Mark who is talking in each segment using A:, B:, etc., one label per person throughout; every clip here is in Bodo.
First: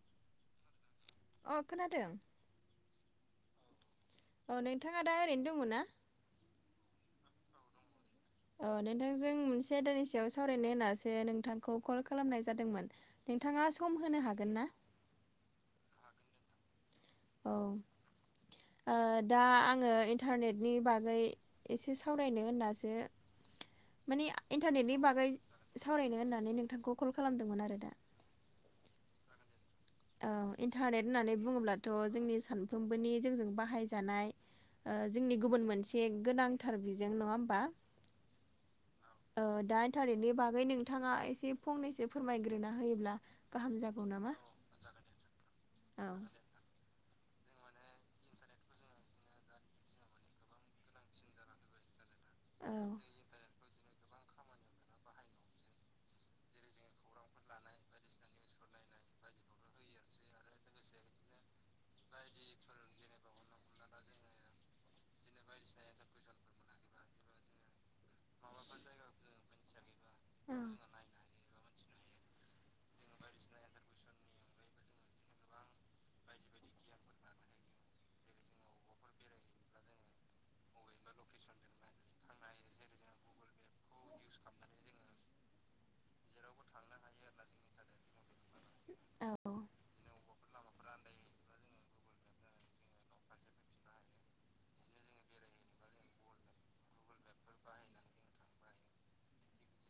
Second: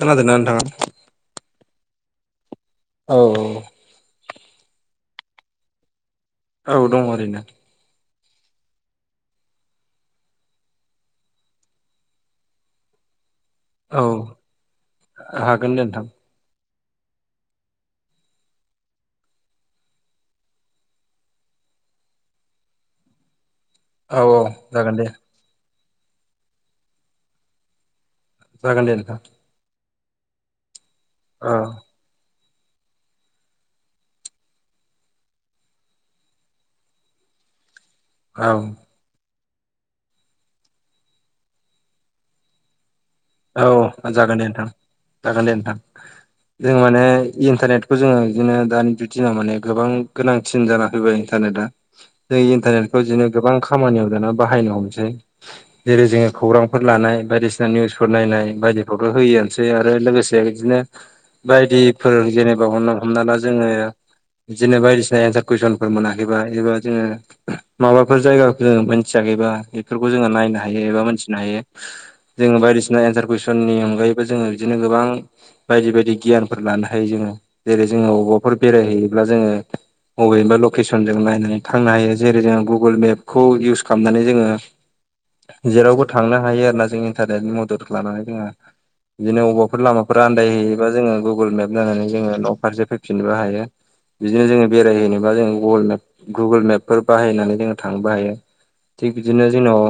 A: खोनादोंना नोंथाङा?
B: अ' खोनादों।
A: औ औ।
B: अ' नोंथाङा दा ओरैनो दङ' ना?
A: औ दं ओरैनो।
B: अ' नोंथांजों मोनसे आयदानि सायाव सावरायनो होननासो नोंथांखौ कल खालामनाय जादोंमोन। नोंथाङा
A: औ
B: सम होनो हागोन ना?
A: हागोन नोंथां।
B: औ। ओ दा आङो इन्टारनेटनि बागै एसे सावरायनो होननासो
A: औ
B: माने
A: औ
B: इन्टारनेटनि
A: जागोन दे
B: बागै सावरायनो होननानै नोंथांखौ कल खालामदोंमोन आरो दा।
A: जागोन दे नोंथां।
B: औ इन्टारनेट होननानै
A: औ
B: बुङोब्लाथ' जोंनि सानफ्रोमबोनि जोंजों बाहायजानाय ओ जोंनि गुबुन मोनसे गोनांथार बिजों नङा होमबा?
A: औ।
B: ओ दा इन्टारनेटनि बागै नोंथाङा एसे फंनैसो फोरमायग्रोना होयोब्ला गाहाम जागौ
A: औ
B: नामा?
A: जागोन दे नोंथां, जागोन दे नोंथां।
B: औ
A: जों माने इन्टारनेटखौ जोङो बिदिनो दानि दिनाव माने गोबां गोनांथिन जाना फैबाय इन्टारनेटआ। जों
B: औ
A: इन्टारनेटखौ इदिनो गोबां खामानियाव दाना बाहायनो हमसै जेरै जोङो खौरांफोर लानाय बायदिसिना निउस फोर नायनाय बायदिखौबो होयोआनोसै आरो लोगोसे बिदिनो बायदिफोर जेनेबा हरना हमना ला जोङो बिदिनो बायदिसिना एन्सार कुइसनफोर मोनाय। एबा एबा जोङो माबाफोर जायगाखौजों मोनथियाखैबा बेफोरखौ जोङो
B: औ
A: नायनो हायो एबा मोनथिनो हायो। जोङो बायदिसिना एनसार कुइसननि अनगायैबो जोङो बिदिनो गोबां बायदि बायदि गियानफोर लानो हायो जोङो जेरै जोङो अबावबाफोर बेरायहैयोब्ला जोङो बबेबा लकेसनजों नायनानै थांनो हायो जेरै जोङो गुगोल मेपखौ इउस खालामनानै जोङो
B: [unintelligible]
A: जेरावबो थांनो हायो आरोना जों इन्टारनेटनि मददखौ लानानै जोंहा
B: औ
A: बिदिनो अबावबाफोर लामाफोर आन्दाय हैयोबा जोङो गुगोल मेप नायनानै जोङो न' फारसे फै फिननोबो हायो बिदिनो जोङो बेरायहैनोबा जोङो गुगोल मेप गुगोल मेपफोर बाहायनानै जोङो थांनोबो हायो थिक बिदिनो जोंनाव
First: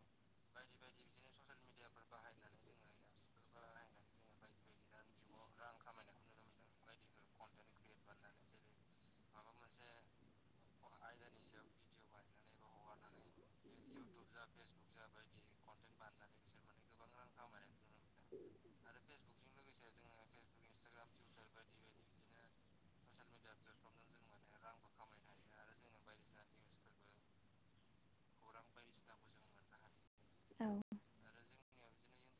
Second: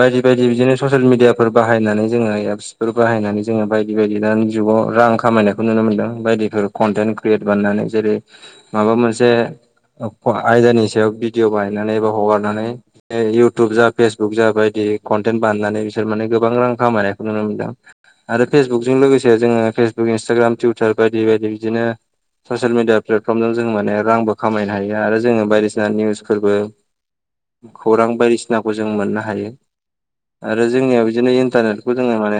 A: बायदि बायदि बिदिनो ससियेल मिडियाफोर बाहायनानै जोङो एप्स फोर बाहाय नानै जोङो बायदि बायदि दानि जुगआव रां खामायनायखौ नुनो मोन्दों बायदिफोर कन्टेन्ट क्रियेट बानायनानै जेरै माबा मोनसे अखौवा आयदानि सायाव भिडिअ' बाहायनानै एबा हगारनानै नै इउटुब जा फेसबुक जा बायदि कनटेन्ट बानायनानै बिसोर माने गोबां रां खामायनायखौ नुनो मोनदों। आरो फेसबुकजों लोगोसे जोङो फेसबुक, इन्सटाग्राम, टुइटार बायदि बायदि बिदिनो ससियेल मिडिया प्लेटफर्मजों जों माने रांबो खामायनो हायो आरो जोङो बायदिसिना निउसफोरबो खौरां बायदि सिनाखौ जों मोननो आरो
B: औ
A: जोंनिया बिदिनो इन्टारनेटखौ जोङो माने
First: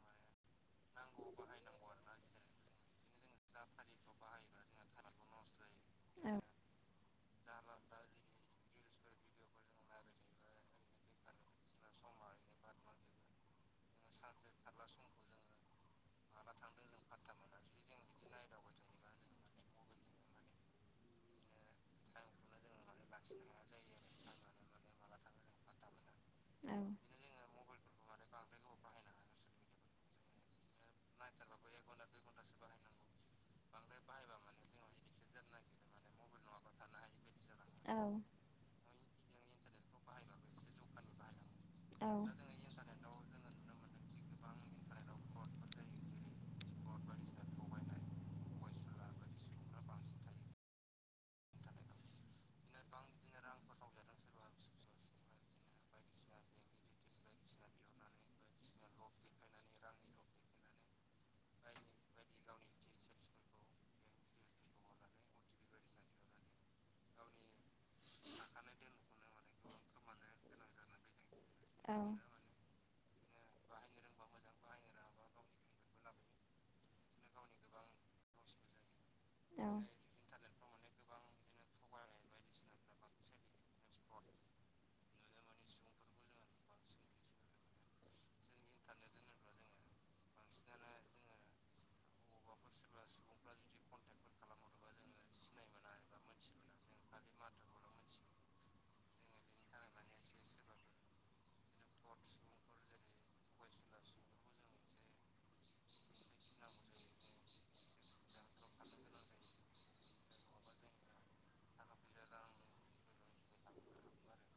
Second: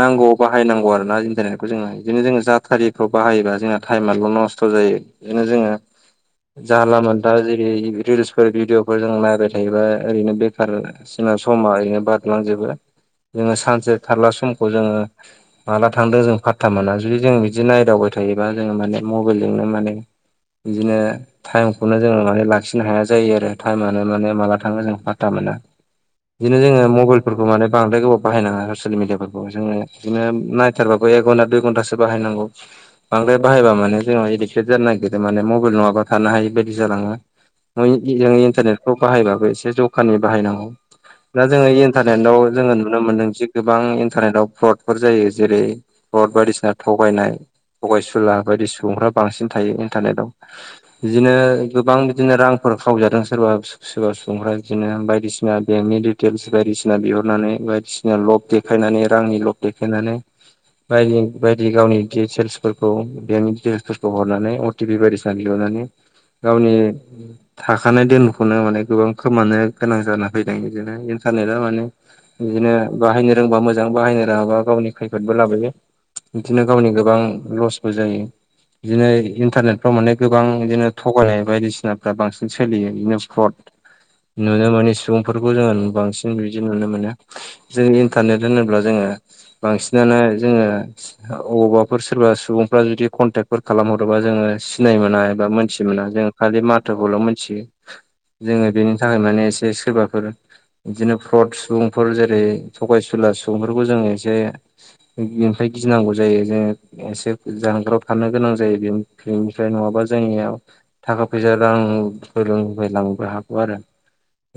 A: नांगौ बाहायनांगौ आरो ना इन्टारनेटखौ जोङो बिदिनो जोङो जाथारिखौ बाहायोबा जोंहा टाइमाबो' नस्थ' जायो। बिदिनो जोङो जानला मोनला जेरै रिलस बेफोर भिडिअफोर जों नायबाय थायोबा ओरैनो बेखार जोंना समा ओरैनो बारलांजोबो। जोङो सानसे थारला समखौ जोङो माला थांदों जों फाटथा मोना जुदि जों बिदि नायदावबाय थायोबा जोङो माने मबाइलजोंनो माने बिदिनो टाइमखौनो जोङो माने लाखिनो हाया जायो आरो टाइमानो माने माला थाङो जों फाटथा मोना। बिदिनो जोङो
B: औ
A: मबाइलफोरखौ माने बांद्राय गोबाव बाहायनाङा ससियेल मिडियाफोरखौ जोङो बिदिनो नाय थारबाबो एक घन्टा दुइ घन्टासो बायनांगौ बांद्राय बाहायबा माने जोंना एदिगटेद जानो नागिरो माने मबाइल नङाबा थानो हायि बायदि जालाङो। [unintelligible] इन्टारनेट खौ बाहायबाबो एसे जखानि बाहायनांगौ। दा जोङो इन्टारनेटाव जोङो नुनो मोनदों जि गोबां इन्टारनेटव फ्रदफोर जायो जेरै फ्लद बायदिसिना थगायनाय। थगायसुला बायदि सुबुंफ्रा बांसिन थायो इन्टारनेटआव। बिदिनो गोबां बिदिनो रांफोर खावजादों सोरबा सोरबा सुबुंफ्रा बिदिनो बायदिसिना बेंकनि दिटेल्स बायदिसिना बिहरनानै बा सिना लब देखायनानै रांनि लब देखायनानै बायदि बायदि गावनि डिटेल्सफोरखौ बेंकनि डिटेल्सफोर खौ हरनानै अटिपि बायदि सिना बिहरनानै गावनि थाखानाय दोनखौनो माने गोबां खोमानो गोनां जाना फैदों बिदिनो इन्टारनेटआ माने
B: औ।
A: बिदिनो बाहायनो रोंबा मोजां बाहायनो रोङाबा गावनि खैफोदबो लाबोयो। बिदिनो गावनि गोबां लस बो जायो। बिदिनो
B: औ
A: इन्टारनेट फ्राव माने गोबां बिदिनो थगायनाय बायदिसिनाफ्रा बांसिन सोलियो बिदिनो फ्रट नुनो मोनै सुबुंफोरखौ जोङो बांसिन बिदि नुनो मोनो। जों इन्टारनेट होनोब्ला जोङो बांसिनानो जोङो अबावबाफोर सोरबा सुबुंफ्रा जुदि कनटेक्फोर खालाम हरोबा जोङो सिनाय मोना एबा मोनथि मोना जों खालि माथोखौल' मोनथियो। जोङो बेनि थाखाय माने एसे सोरबाफोर बिदिनो फ्रद सुबुं फोर जेरै थगायसुला सुबुंफोरखौ जोङो एसे बिनिफ्राय गिनांगौ जायो जोङो एसे जानगाराव थानो गोनां जायो बे बेनिफ्राय नङाबा जोंनियाव थाखा फैसा रां [unintelligible] हागौ आरो।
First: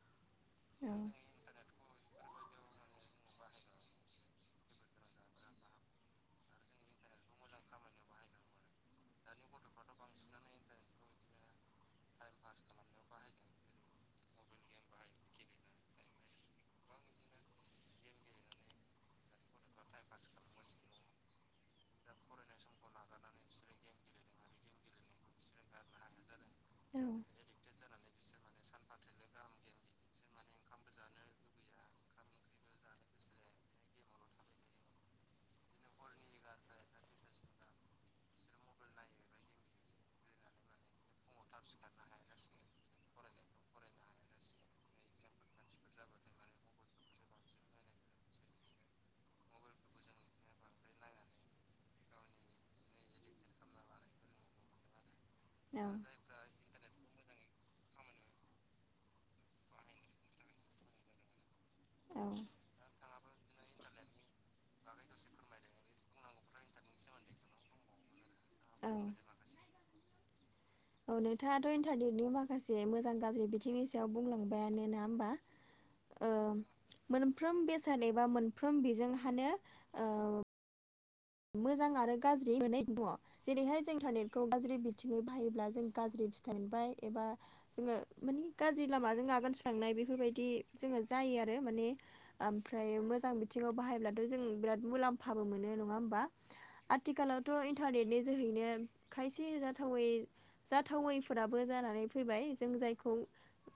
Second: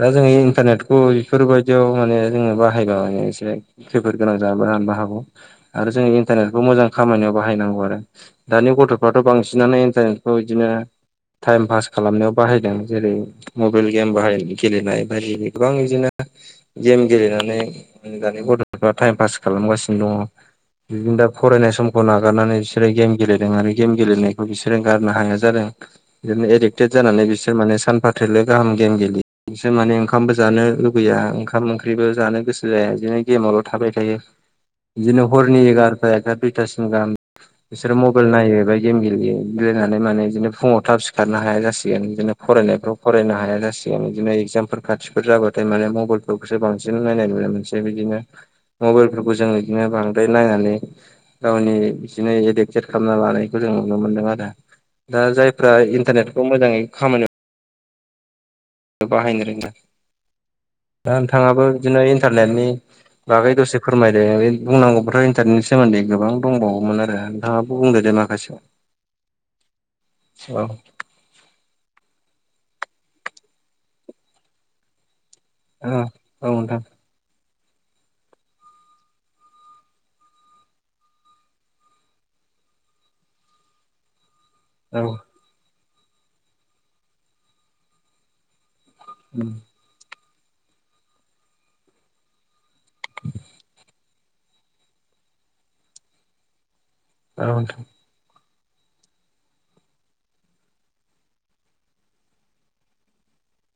A: दा जोङो
B: औ
A: इन्टारनेटखौ बेफोरबायदियाव माने जोङो बाहायबा एसे खैफोद गोनां जानोबो हानोबो हागौ। आरो जोङो इन्टारनेटखौ मोजां खामानियाव बाहायनांगौ आरो। दानि गथ'फ्राथ' बांसिनानो इन्टारनेटखौ बिदिनो टाइम पास खालामनायाव बाहायदों जेरै मबाइल गेम बाहाय गेलेनाय बायदि गोबां बिदिनो गेम गेलेनानै दानि गथ'फ्रा टाइम पास खालामगासिनो दङ। बिदिनो दा फरायनाय समखौ नागारनानै बिसोरो गेम गेलेदों आरो गेम गेलेनायखौ बिसोरो गारनो हाया जादों। बिदिनो एदिक्टेड जानानै बिसोर माने सानफाथोलो गाहाम गेम गेलेयो बिसोर माने ओंखामबो जानो लु गैया ओंखाम ओंख्रिबो जानो गोसो जाया बिदिनो गेमावल' थाबाय थायो। बिदिनो हरनि एगार'था एता दुइथासिम गाहाम बिसोरो मबाइल नायो बा गेम गेलेयो गेलेनानै माने बिदिनो फुङाव थाब सिखारनो हाया जासिगोन बिदिनो फरायनायफ्राव फरायनो हाया जासिगोन बिदिनो इगजामफोर खाथिफोर जाबाथाय माने मबाइलफ्राव सो बांसिन नायनाय नुनो मोनसै। बिदिनो मबाइलफोरखौ जों बिदिनो बांद्राय नायनानै गावनि बिदिनो एडेक्टेट खालामना लानायखौ जों नुनो मोनदों आरो दा जाय फ्रा
B: ओंख्रिबो
A: इन्टारनेटखौ मोजाङै खामानिआव बाहायनो [unintelligible] दा नोंथाङाबो बिदिनो इन्टारनेटनि बागै दसे फोरमायदो बे बुंनांगौबाथ' इन्टारनेटनि सोमोन्दै गोबां दंबावोमोन आरो नोंथाङाबो बुंदो दे माखासेखौ।
B: ओं।
A: औ।
B: औ नोंथाङाथ' इन्टारनेटनि माखासे मोजां गाज्रि बिथिंनि सायाव बुंलांबायानो नोङा होमबा?
A: ओ औ नोंथां।
B: मोनफ्रोम बेसाद एबा मोनफ्रोम बिजोंहानो ओ मोजां आरो गाज्रि मोननै दङ जेरैहाय जों इन्टारनेटखौ गाज्रि
A: औ
B: बिथिङै बाहायोब्ला जों गाज्रि फि थाइ मोनबाय एबा जोङो माने गाज्रि लामाजों आगान सुरलांनाय बेफोरबायदि जोङो जायो आरो माने ओमफ्राय मोजां बिथिङाव बाहायब्ला जों बिराद मुलाम्फाबो मोनो नङा होमबा?
A: औ
B: आथिखालावथ'
A: नोंथां
B: इन्टारनेटनि जोहैनो खायसे जाथावै जाथावैफोराबो जानानै फैबाय जों जायखौ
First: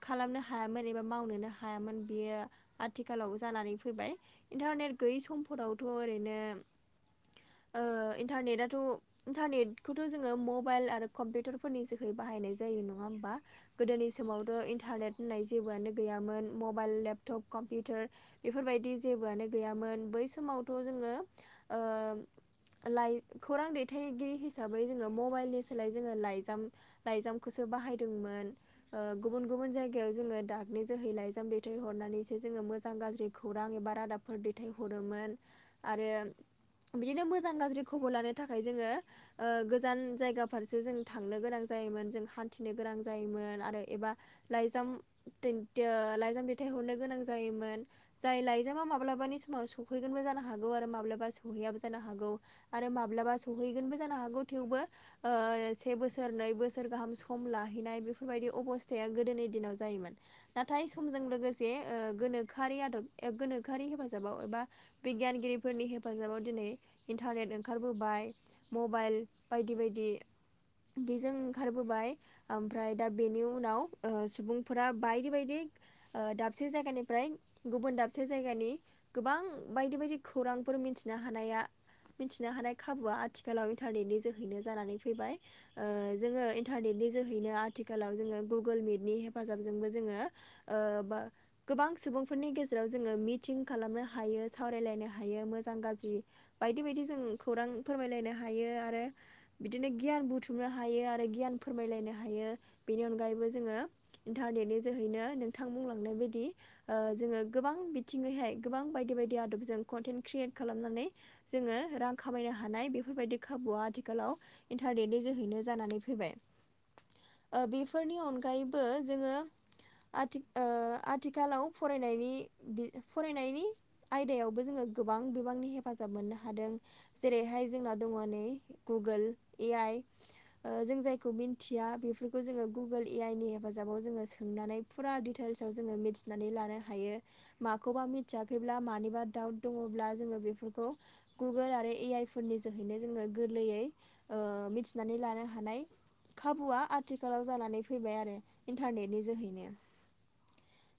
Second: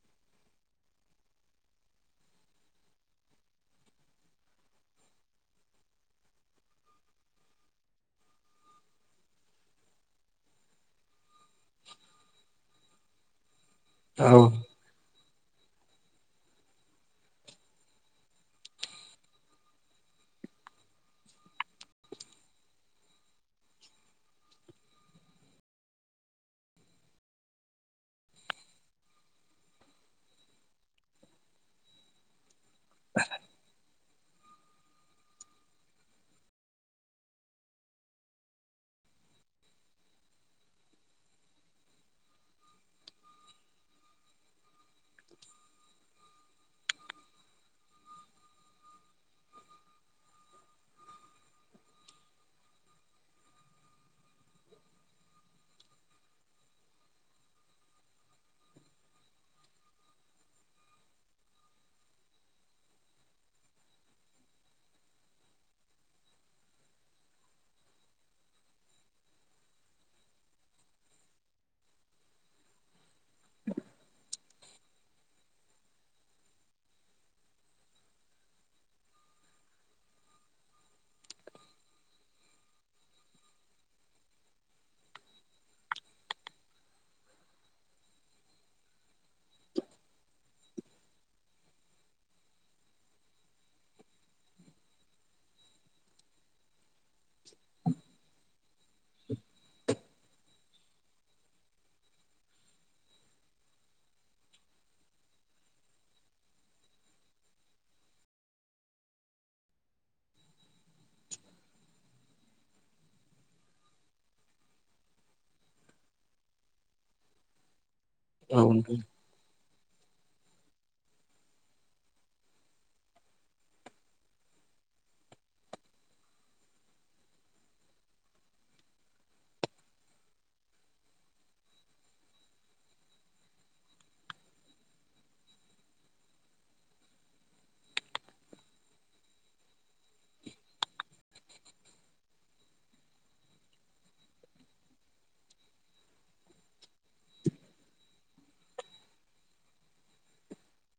B: खालामनो हायामोन एबा मावनोनो हायामोन बेयो आथिखालाव जानानै फैबाय। इन्टारनेट गैयै समफोरावथ' ओरैनो ओ इन्टारनेटआथ' इन्टारनेटखौथ' जोङो मबाइल आरो कम्पिउटारफोरनि जोहै बाहायनाय जायो नङा होमबा? गोदोनि
A: औ
B: समावथ' इन्टारनेट होननाय जेबोआनो गैयामोन मबाइल, लेपटप, कम्पिउटार बेफोरबायदि जेबोआनो गैयामोन बै समावथ' जोङो ओ लाइ खौरां दैथायगिरि हिसाबै जोङो मबाइलनि सोलाय जोङो लाइजाम लाइजामखौसो बाहायदोंमोन। ओ गुबुन गुबुन जायगायाव जोङो दाघनि जोहै लाइजाम दैथाय हरनानैसो जोङो मो जां गाज्रि खौरां एबा रादाबफोर दैथायहरोमोन आरो बिदिनो मोजां गाज्रि खबर लानो थाखाय जोङो ओ गोजान जायगा फारसे जों थांनो गोनां जायोमोन जों हान्थिनो गोनां जायोमोन आरो एबा लाइजाम दै द लाइजाम दैथायहरनो गोनां जायोमोन। जाय लाइजामा माब्लाबानि समाव सौफैगोनबो जानो हागौ आरो माब्लाबा स सौहैयाबो जानो हागौ आरो माब्लाबा सहैगोनबो जानो हागौ थेवबो ओ से बोसोर नै बोसोर गाहाम सम लाहैनाय बेफोरबायदि अबस्थाया गोदोनि दिनाव जायोमोन। नाथाय समजों लोगोसे ओ गोनोखोआरि आदब गोनोखोआरि हेफाजाबाव एबा बिगियानगिरिफोरनि हेफ फाजाबाव दिनै इन्टारनेट ओंखारबोबाय मबाइल बायदि बायदि बेजों ओंखारबोबाय। ओमफ्राय दा बेनि उनाव ओ सुबुंफोरा बायदि बायदि ओ दाबसे जायगानिफ्राय गुबुन दाबसे जायगानि गोबां बायदि बायदि खौरांफोर मिनथिनो हानाया मिनथिनो हानाय खाबुआ आथिखालाव इन्टारनेटनि जोहैनो जानानै फैबाय। ओ जोङो इन्टारनेटनि जोहैनो आथिखालाव जोङो गुगोल मिटनि हेफाजाबजोंबो जोङो ओ बा गोबां सुबुंफोरनि गेजेराव जोङो मिटिं खालामनो हायो सावरायलायनो हायो मोजां जां गाज्रि बायदि बायदि जों खौरां फोरमायलायनो हायो आरो बिदिनो गियान बुथुमनो हायो आरो गियान फोरमायलायनो हायो बेनि अनगायैबो जोङो इन्टारनेटनि जोहैनो नोंथां बुंलांनाय बायदि ओ जोङो गोबां बिथिङैहाय गोबां बायदि बायदि आदबजों कन्टेन्ट क्रियेट खालामनानै जोङो रां खामायनो हानाय बेफोरबायदि खाबुआ आथिखालाव इन्टारनेटनि जोहैनो जानानै फैबाय ओ बेफोरनि अन
A: औ
B: गायैबो
A: नोंथां
B: जोङो आथि ओ आथिखालाव फरायनायनि बि फरायनायनि आयदायावबो जोङो गोबां बिबांनि हेफाजाब मोननो हादों। जेरैहाय जोंना दङ नै गुगोल ए आइ जों जायखौ मिथिया बेफोरखौ जोङो गुगोल ए आइ नि हेफाजाबाव जोङो सोंनानै फुरा डिटेल्साव जोङो मिथिनानै लानो हायो माखौबा मिथियाखैब्ला मानिबा डाउट दङब्ला जोङो बेफोरखौ गुगोल आरो ए आइ फोरनि जोहैनो जोङो गोरलैयै ओ मिथिनानै लानो हानाय खाबुआ आथिखालाव जानानै फैबाय आरो इन्टारनेटनि जोहैनो।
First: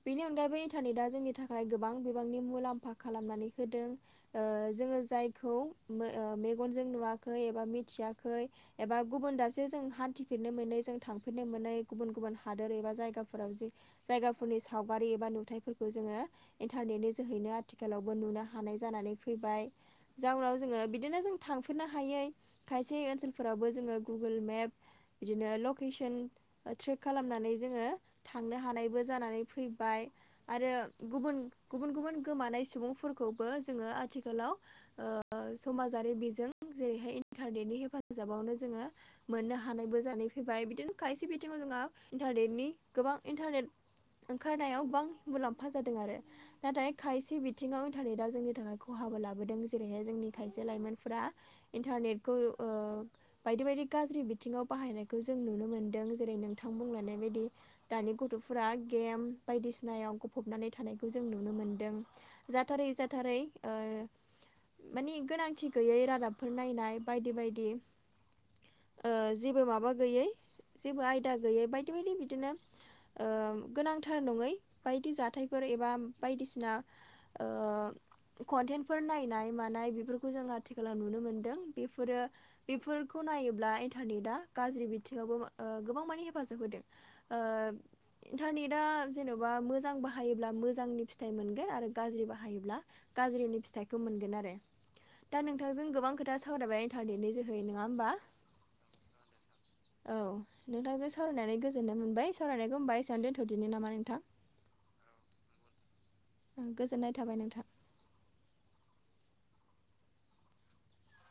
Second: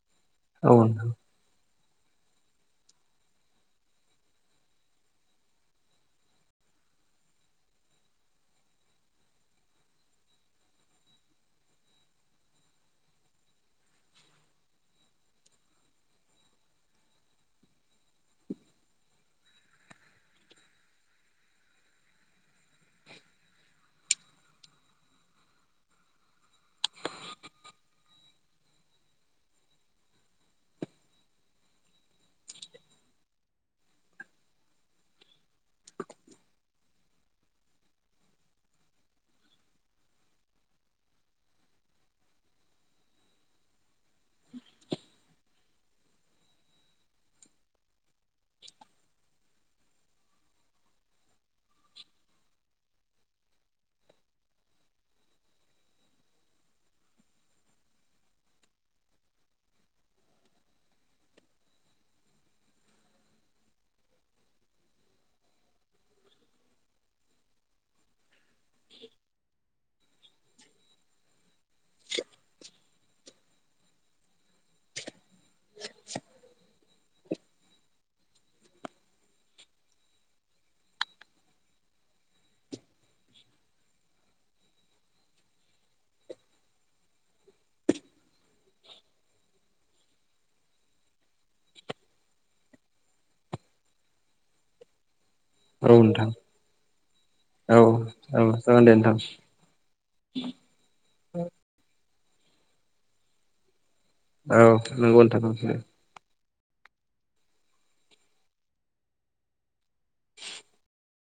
B: बेनि अनगायैबो
A: औ
B: इन्टारनेटआ
A: नोंथां
B: जोंनि थाखाय गोबां बिबांनि मुलाम्फा खालामनानै होदों। ओ जोङो जायखौ मेगनजों नुवाखै एबा मिथियाखै एबा गुबुन दाबसे जों हान्थिफिननो मोनै जों थांफेरनो मोनै गुबुन गुबुन हादोर एबा जायगाफोराव जे जायगाफोरनि सावगारि एबा नुथायफोरखौ जोङो इन्टारनेटनि जोहैनो आथिखालावबो नुनो हानाय जानानै फैबाय, जाउनाव जोङो बिदिनो जों थांफेरनो हायै खायसे ओनसोलफोरावबो जोङो गुगोल मेप बिदिनो लकेसन ट्रेक खालामनानै जोङो थांनो हानायबो जानानै फैबाय आरो गुबुन, गुबुन गुबुन गोमानाय सुबुंफोरखौ बो जोङो आथिखालाव ओ समाजारि बिजों जेरैहाय इन्टारनेटनि हेफाजाबावनो जोङो मोननो हानायबो जानाय फैबाय। बिदिनो खायसे बिथिङाव जोंहा इन्टारनेटनि गोबां इन्टारनेट ओंखारनायाव गोबां मुलाम्फा जादों आरो नाथाय खायसे बिथिङाव इन्टारनेटआ जोंनि थाखाय खहाबो लाबोदों जेरैहाय जोंनि खायसे लाइमोनफोरा इन्टारनेटखौ ओ बायदि बायदि गाज्रि बिथिङाव बाहायनायखौ जों नुनो मोन्दों जेरै नोंथां बुंनाय बायदि। दानि गथ'फोरा गेम बायदिसिनायाव गफबनानै थानायखौ जों नुनो मोनदों जा थारै जाथारै ओ माने गोनांथि गैयै रादाबफोर नायनाय बायदि बायदि ओ जेबो माबा गैयै जेबो आयदा गैयै बायदि बायदि बिदिनो ओ गोनांथार नङै बायदि जाथाय फोर एबा बायदिसिना ओ कन्टेन्टफोर नायनाय मानाय बेफोरखौ जों आथिखालाव नुनो मोनदों बेफोरो बेफोरखौ नायोब्ला इन्टारनेटआ गाज्रि बिथिङावबो ओ गोबां माने हेफाजाब होदों। ओ इन्टारनेटआ जेन'बा मोजां बाहायोब्ला मोजांनि फिथाइ मोनगोन आरो गाज्रि बाहायोब्ला गाज्रिनि फिथाइखौ मोनगोन आरो। दा नोंथांजों
A: औ
B: गोबां
A: नोंथां
B: खोथा सावरायबाय इन्टारनेटनि जोहै
A: औ
B: नङा होमबा?
A: जागोन दे नोंथां
B: औ नोंथांजों सावरायनानै गोजोननाय मोनबाय। सावरायनायखौ होमबा एसेआवनो दोन्थ'दिनि नामा नोंथां?
A: औ नोंगौ नोंथां औ दे।
B: ओं गोजोननाय थाबाय नोंथां।